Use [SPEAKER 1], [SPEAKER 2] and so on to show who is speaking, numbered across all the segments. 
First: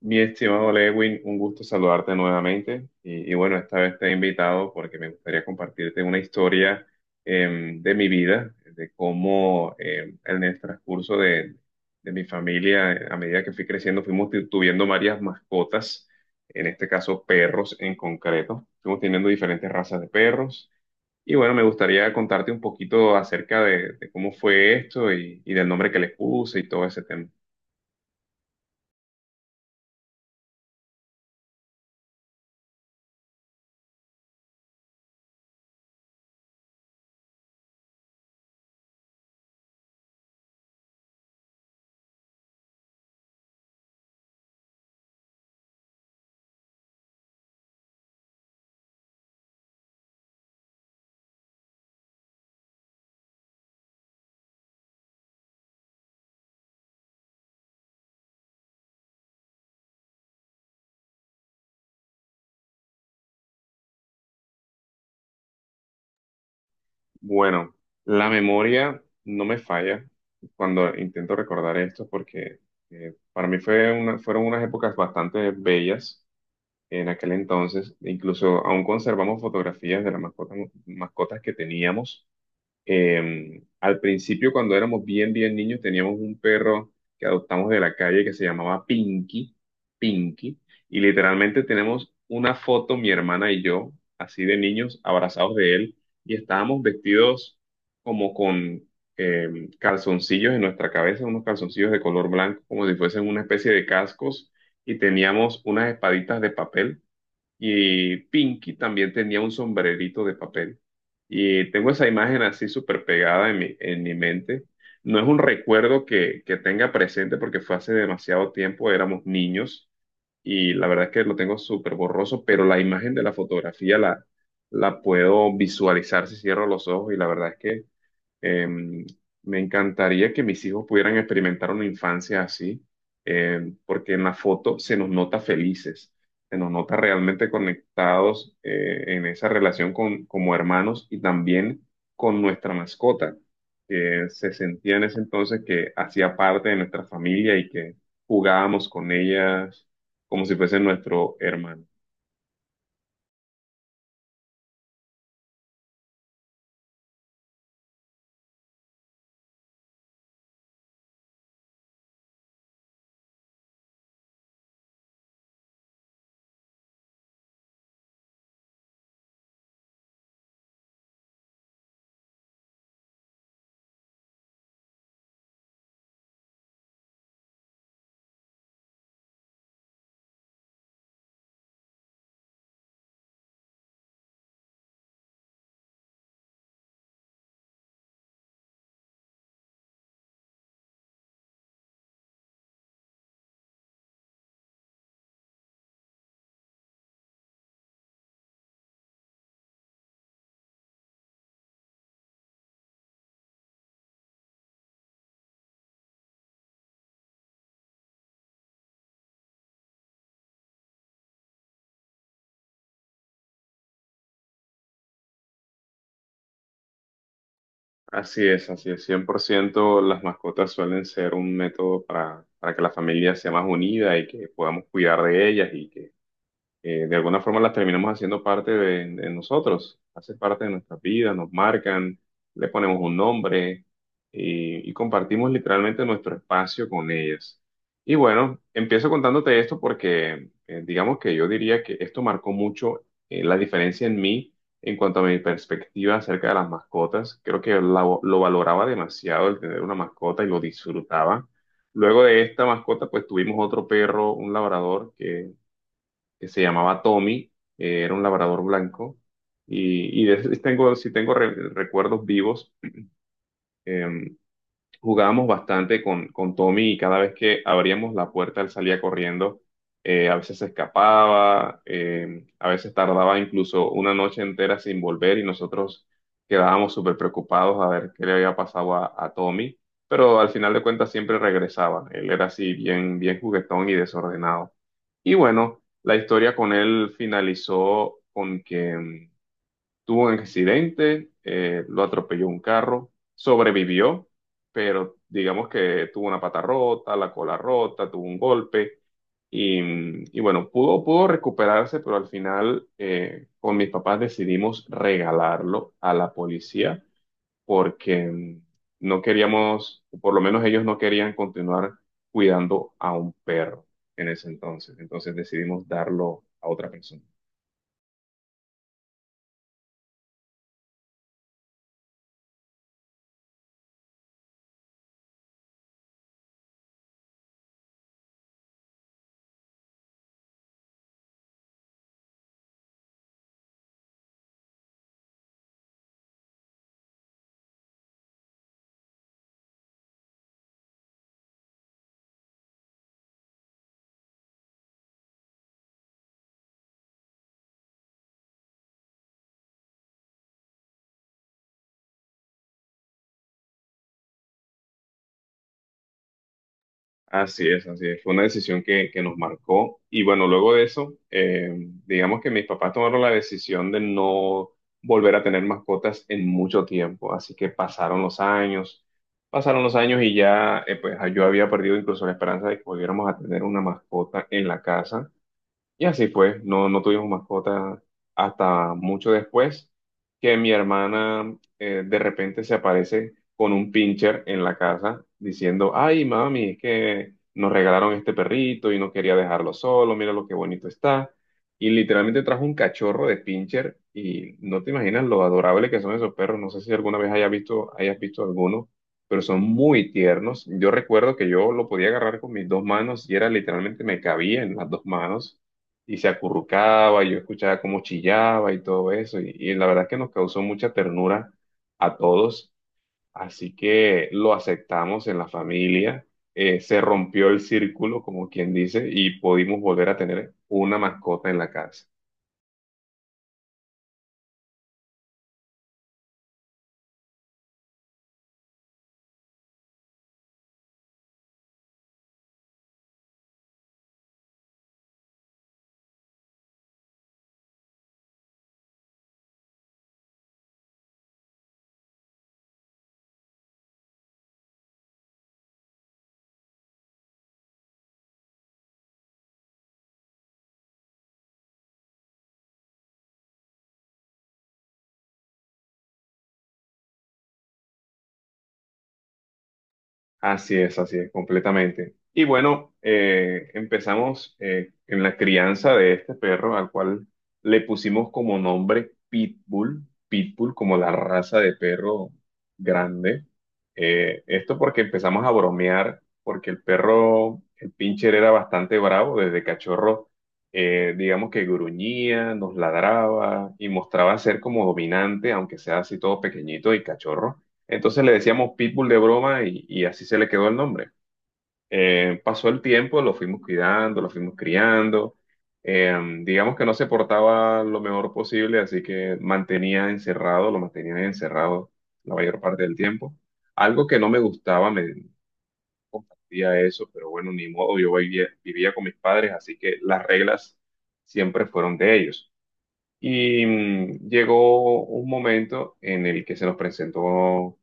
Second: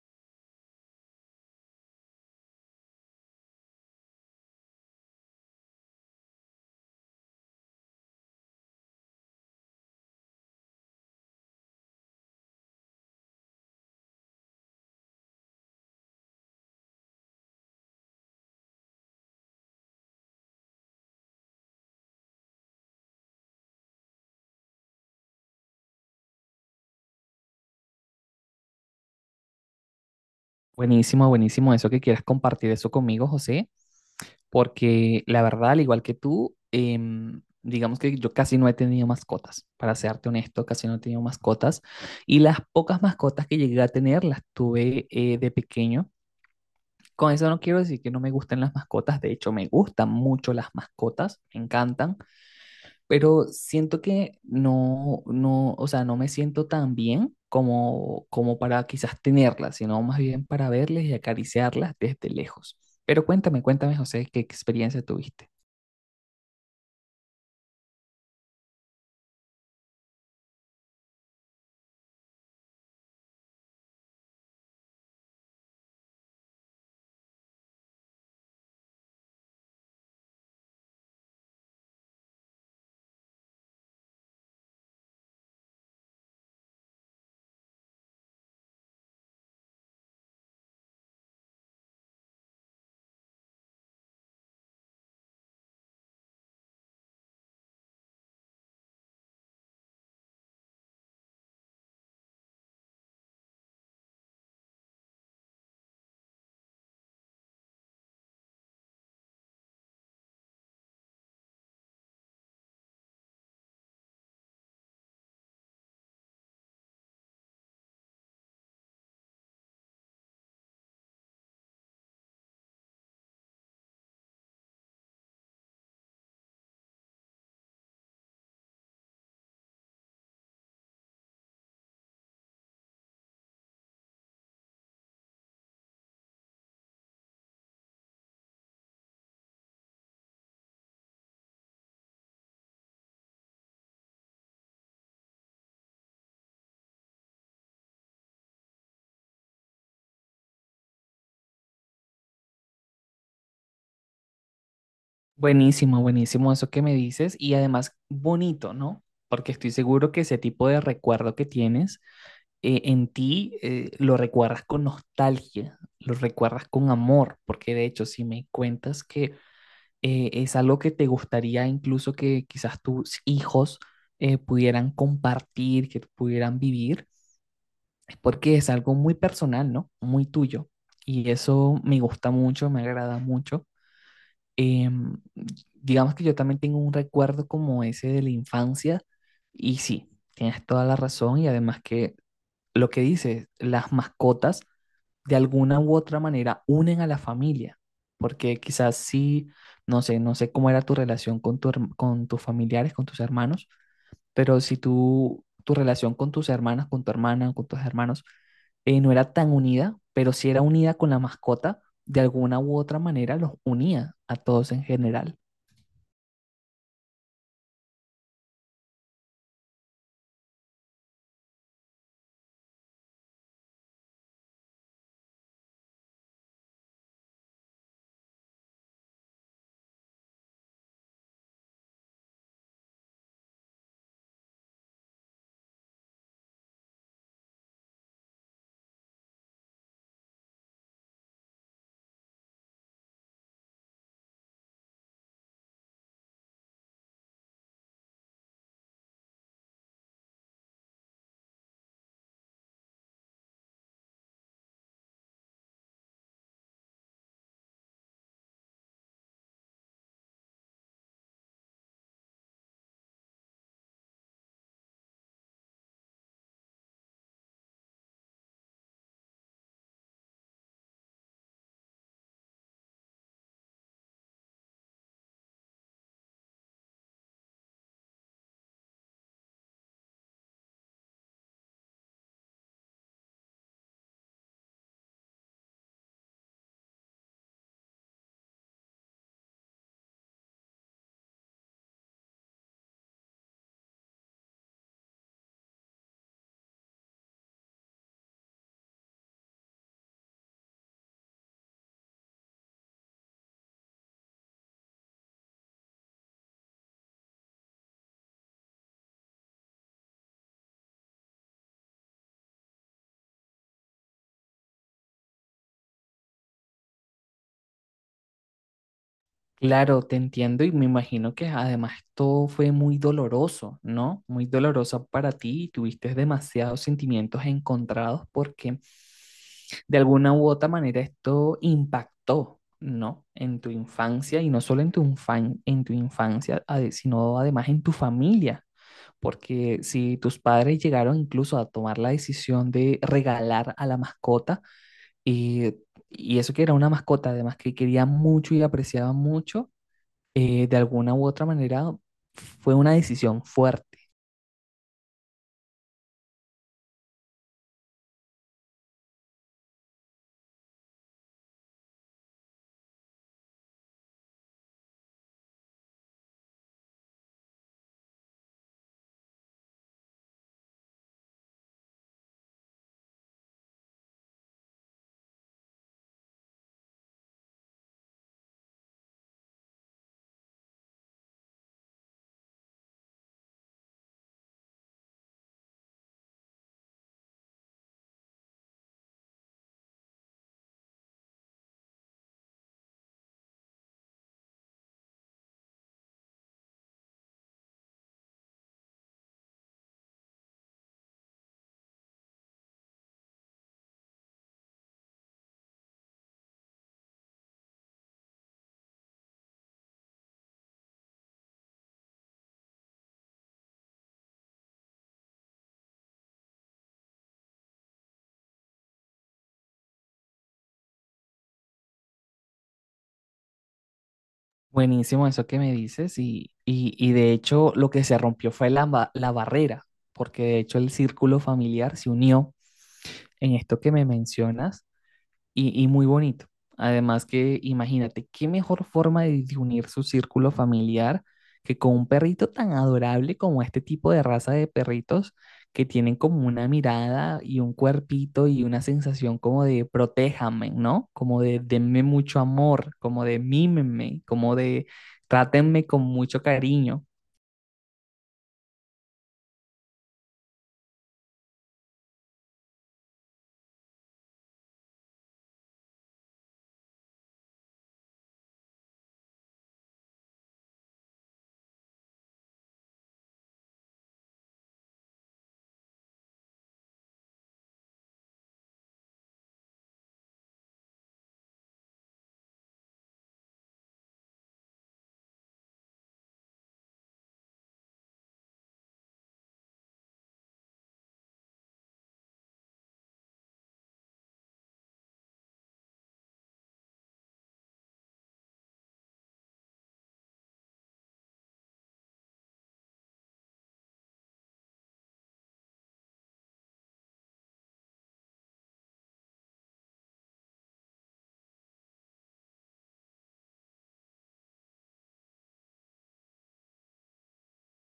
[SPEAKER 1] Mi estimado Lewin, un gusto saludarte nuevamente. Y bueno, esta vez te he invitado porque me gustaría compartirte una historia de mi vida, de cómo en el transcurso de mi familia, a medida que fui creciendo, fuimos tuviendo varias mascotas, en este caso perros en concreto. Fuimos teniendo diferentes razas de perros. Y bueno, me gustaría contarte un poquito acerca de cómo fue esto y del nombre que les puse y todo ese tema.
[SPEAKER 2] Buenísimo, buenísimo eso que quieras compartir eso conmigo, José, porque la verdad, al igual que tú, digamos que yo casi no he tenido mascotas, para serte honesto, casi no he tenido mascotas, y las pocas mascotas que llegué a tener las tuve de pequeño. Con eso no quiero decir que no me gusten las mascotas, de hecho me gustan mucho las mascotas, me encantan, pero siento que o sea, no me siento tan bien como, como para quizás tenerlas, sino más bien para verles y acariciarlas desde lejos. Pero cuéntame, cuéntame, José, ¿qué experiencia tuviste?
[SPEAKER 1] Bueno, la memoria no me falla cuando intento recordar esto porque para mí fueron unas épocas bastante bellas en aquel entonces. Incluso aún conservamos fotografías de las mascotas, mascotas que teníamos. Al principio, cuando éramos bien, bien niños, teníamos un perro que adoptamos de la calle que se llamaba Pinky, Pinky, y literalmente tenemos una foto, mi hermana y yo, así de niños, abrazados de él, y estábamos vestidos como con calzoncillos en nuestra cabeza, unos calzoncillos de color blanco, como si fuesen una especie de cascos, y teníamos unas espaditas de papel y Pinky también tenía un sombrerito de papel. Y tengo esa imagen así súper pegada en mi mente. No es un recuerdo que tenga presente porque fue hace demasiado tiempo, éramos niños y la verdad es que lo tengo súper borroso, pero la imagen de la fotografía la puedo visualizar si cierro los ojos y la verdad es que Em, me encantaría que mis hijos pudieran experimentar una infancia así, porque en la foto se nos nota felices, se nos nota realmente conectados en esa relación con, como hermanos y también con nuestra mascota, que se sentía en ese entonces que hacía parte de nuestra familia y que jugábamos con ellas como si fuese nuestro hermano.
[SPEAKER 2] Buenísimo, buenísimo eso que me dices y además bonito, ¿no? Porque estoy seguro que ese tipo de recuerdo que tienes en ti lo recuerdas con nostalgia, lo recuerdas con amor, porque de hecho si me cuentas que es algo que te gustaría incluso que quizás tus hijos pudieran compartir, que pudieran vivir, es porque es algo muy personal, ¿no? Muy tuyo. Y eso me gusta mucho, me agrada mucho. Em, digamos que yo también tengo un recuerdo como ese de la infancia y sí, tienes toda la razón y además que lo que dices, las mascotas de alguna u otra manera unen a la familia, porque quizás sí, no sé, no sé cómo era tu relación con, tu herm- con tus familiares, con tus hermanos, pero si tú, tu relación con tus hermanas, con tu hermana, con tus hermanos, no era tan unida, pero si era unida con la mascota, de alguna u otra manera los unía a todos en general.
[SPEAKER 1] Así es, así es, 100%. Las mascotas suelen ser un método para que la familia sea más unida y que podamos cuidar de ellas y que de alguna forma las terminamos haciendo parte de nosotros, hace parte de nuestras vidas, nos marcan, le ponemos un nombre y compartimos literalmente nuestro espacio con ellas. Y bueno, empiezo contándote esto porque digamos que yo diría que esto marcó mucho la diferencia en mí en cuanto a mi perspectiva acerca de las mascotas. Creo que lo valoraba demasiado el tener una mascota y lo disfrutaba. Luego de esta mascota, pues tuvimos otro perro, un labrador, que se llamaba Tommy, era un labrador blanco, y tengo, si tengo recuerdos vivos, eh, jugábamos bastante con Tommy y cada vez que abríamos la puerta él salía corriendo, a veces se escapaba, a veces tardaba incluso una noche entera sin volver y nosotros quedábamos súper preocupados a ver qué le había pasado a Tommy, pero al final de cuentas siempre regresaba, él era así bien, bien juguetón y desordenado. Y bueno, la historia con él finalizó con que tuvo un accidente, lo atropelló un carro, sobrevivió, pero digamos que tuvo una pata rota, la cola rota, tuvo un golpe y, y bueno, pudo recuperarse, pero al final con mis papás decidimos regalarlo a la policía porque no queríamos, o por lo menos ellos no querían continuar cuidando a un perro en ese entonces. Entonces decidimos darlo a otra persona.
[SPEAKER 2] Claro, te entiendo y me imagino que además esto fue muy doloroso, ¿no? Muy doloroso para ti y tuviste demasiados sentimientos encontrados porque de alguna u otra manera esto impactó, ¿no? En tu infancia y no solo en tu, infan- en tu infancia, ade- sino además en tu familia. Porque si tus padres llegaron incluso a tomar la decisión de regalar a la mascota, y, y eso que era una mascota además que quería mucho y apreciaba mucho, de alguna u otra manera fue una decisión fuerte.
[SPEAKER 1] Así es, así es. Fue una decisión que nos marcó. Y bueno, luego de eso, digamos que mis papás tomaron la decisión de no volver a tener mascotas en mucho tiempo. Así que pasaron los años y ya, pues yo había perdido incluso la esperanza de que volviéramos a tener una mascota en la casa. Y así fue, no tuvimos mascota hasta mucho después que mi hermana de repente se aparece con un pincher en la casa diciendo, ay mami, es que nos regalaron este perrito y no quería dejarlo solo, mira lo que bonito está. Y literalmente trajo un cachorro de pincher y no te imaginas lo adorable que son esos perros. No sé si alguna vez hayas visto alguno, pero son muy tiernos. Yo recuerdo que yo lo podía agarrar con mis dos manos y era literalmente me cabía en las dos manos y se acurrucaba, y yo escuchaba cómo chillaba y todo eso, y la verdad es que nos causó mucha ternura a todos, así que lo aceptamos en la familia, se rompió el círculo, como quien dice, y pudimos volver a tener una mascota en la casa.
[SPEAKER 2] Buenísimo eso que me dices y de hecho lo que se rompió fue la, ba- la barrera, porque de hecho el círculo familiar se unió en esto que me mencionas y muy bonito. Además que imagínate, qué mejor forma de unir su círculo familiar que con un perrito tan adorable como este tipo de raza de perritos que tienen como una mirada y un cuerpito y una sensación como de protéjame, ¿no? Como de denme mucho amor, como de mímenme, como de trátenme con mucho cariño.
[SPEAKER 1] Así es, completamente. Y bueno, empezamos en la crianza de este perro, al cual le pusimos como nombre Pitbull, Pitbull como la raza de perro grande. Esto porque empezamos a bromear, porque el perro, el pincher era bastante bravo desde cachorro, digamos que gruñía, nos ladraba y mostraba ser como dominante, aunque sea así todo pequeñito y cachorro. Entonces le decíamos Pitbull de broma y así se le quedó el nombre. Pasó el tiempo, lo fuimos cuidando, lo fuimos criando. Eh, digamos que no se portaba lo mejor posible, así que mantenía encerrado, lo mantenía encerrado la mayor parte del tiempo. Algo que no me gustaba, me compartía eso, pero bueno, ni modo, yo vivía, vivía con mis padres, así que las reglas siempre fueron de ellos. Y llegó un momento en el que se nos presentó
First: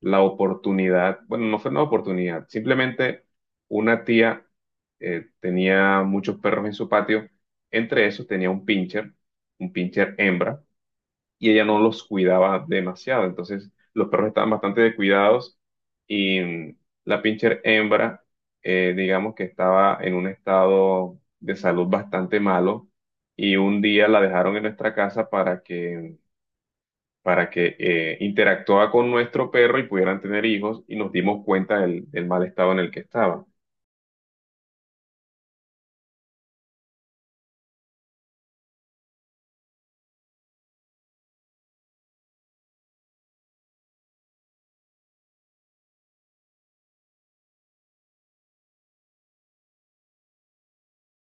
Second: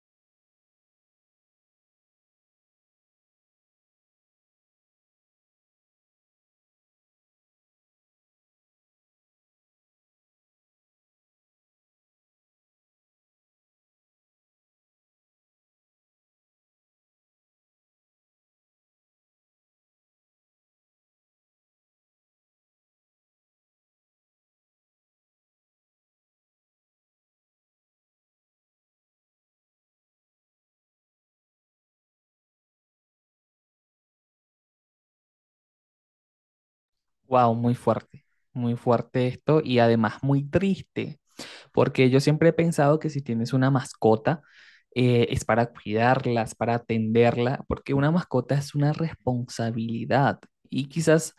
[SPEAKER 1] la oportunidad, bueno, no fue una oportunidad, simplemente una tía tenía muchos perros en su patio, entre esos tenía un pincher hembra, y ella no los cuidaba demasiado, entonces los perros estaban bastante descuidados y la pincher hembra, digamos que estaba en un estado de salud bastante malo y un día la dejaron en nuestra casa para que interactuaba con nuestro perro y pudieran tener hijos y nos dimos cuenta del mal estado en el que estaba.
[SPEAKER 2] Wow, muy fuerte esto y además muy triste. Porque yo siempre he pensado que si tienes una mascota, es para cuidarla, es para atenderla, porque una mascota es una responsabilidad. Y quizás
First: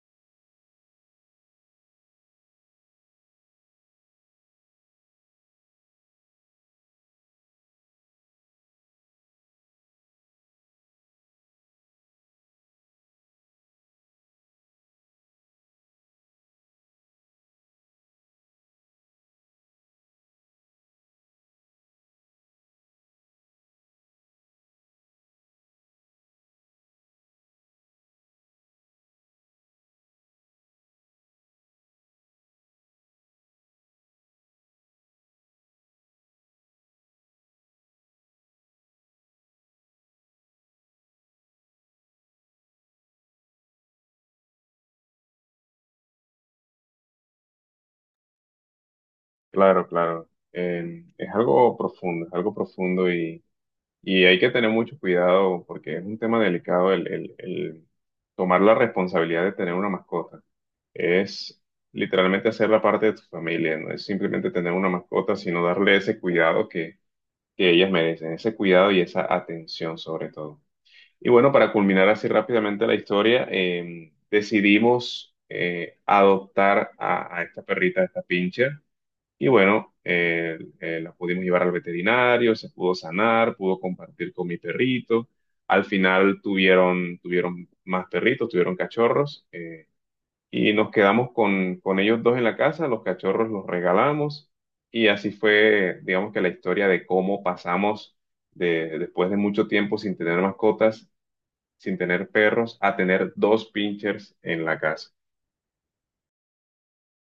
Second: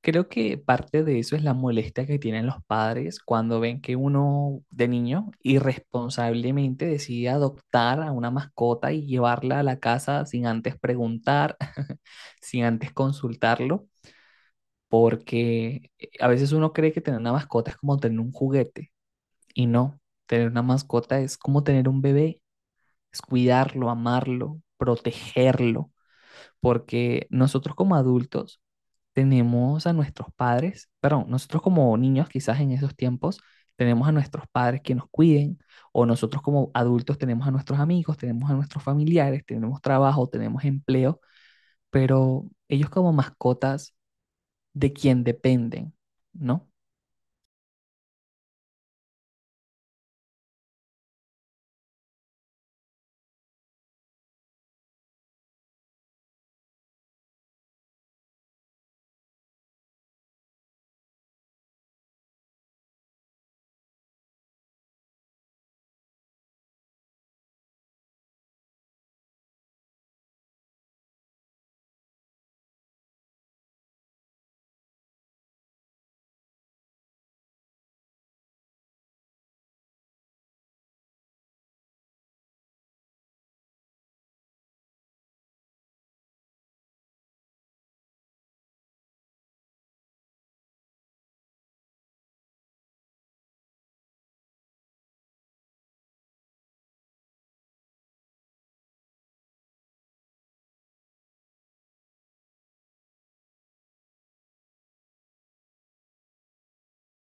[SPEAKER 2] creo que parte de eso es la molestia que tienen los padres cuando ven que uno de niño irresponsablemente decide adoptar a una mascota y llevarla a la casa sin antes preguntar, sin antes consultarlo. Porque a veces uno cree que tener una mascota es como tener un juguete y no, tener una mascota es como tener un bebé, es cuidarlo, amarlo, protegerlo, porque nosotros como adultos tenemos a nuestros padres, perdón, nosotros como niños quizás en esos tiempos tenemos a nuestros padres que nos cuiden, o nosotros como adultos tenemos a nuestros amigos, tenemos a nuestros familiares, tenemos trabajo, tenemos empleo, pero ellos como mascotas de quien dependen, ¿no?
[SPEAKER 1] Claro, claro. Es algo profundo, es algo profundo y hay que tener mucho cuidado porque es un tema delicado el tomar la responsabilidad de tener una mascota. Es literalmente hacerla parte de tu familia, no es simplemente tener una mascota, sino darle ese cuidado que ellas merecen, ese cuidado y esa atención sobre todo. Y bueno, para culminar así rápidamente la historia, decidimos adoptar a esta perrita, a esta pincher. Y bueno, la pudimos llevar al veterinario, se pudo sanar, pudo compartir con mi perrito. Al final tuvieron, tuvieron más perritos, tuvieron cachorros. Y nos quedamos con ellos dos en la casa, los cachorros los regalamos. Y así fue, digamos que la historia de cómo pasamos de, después de mucho tiempo sin tener mascotas sin tener perros a tener dos pinchers en la casa.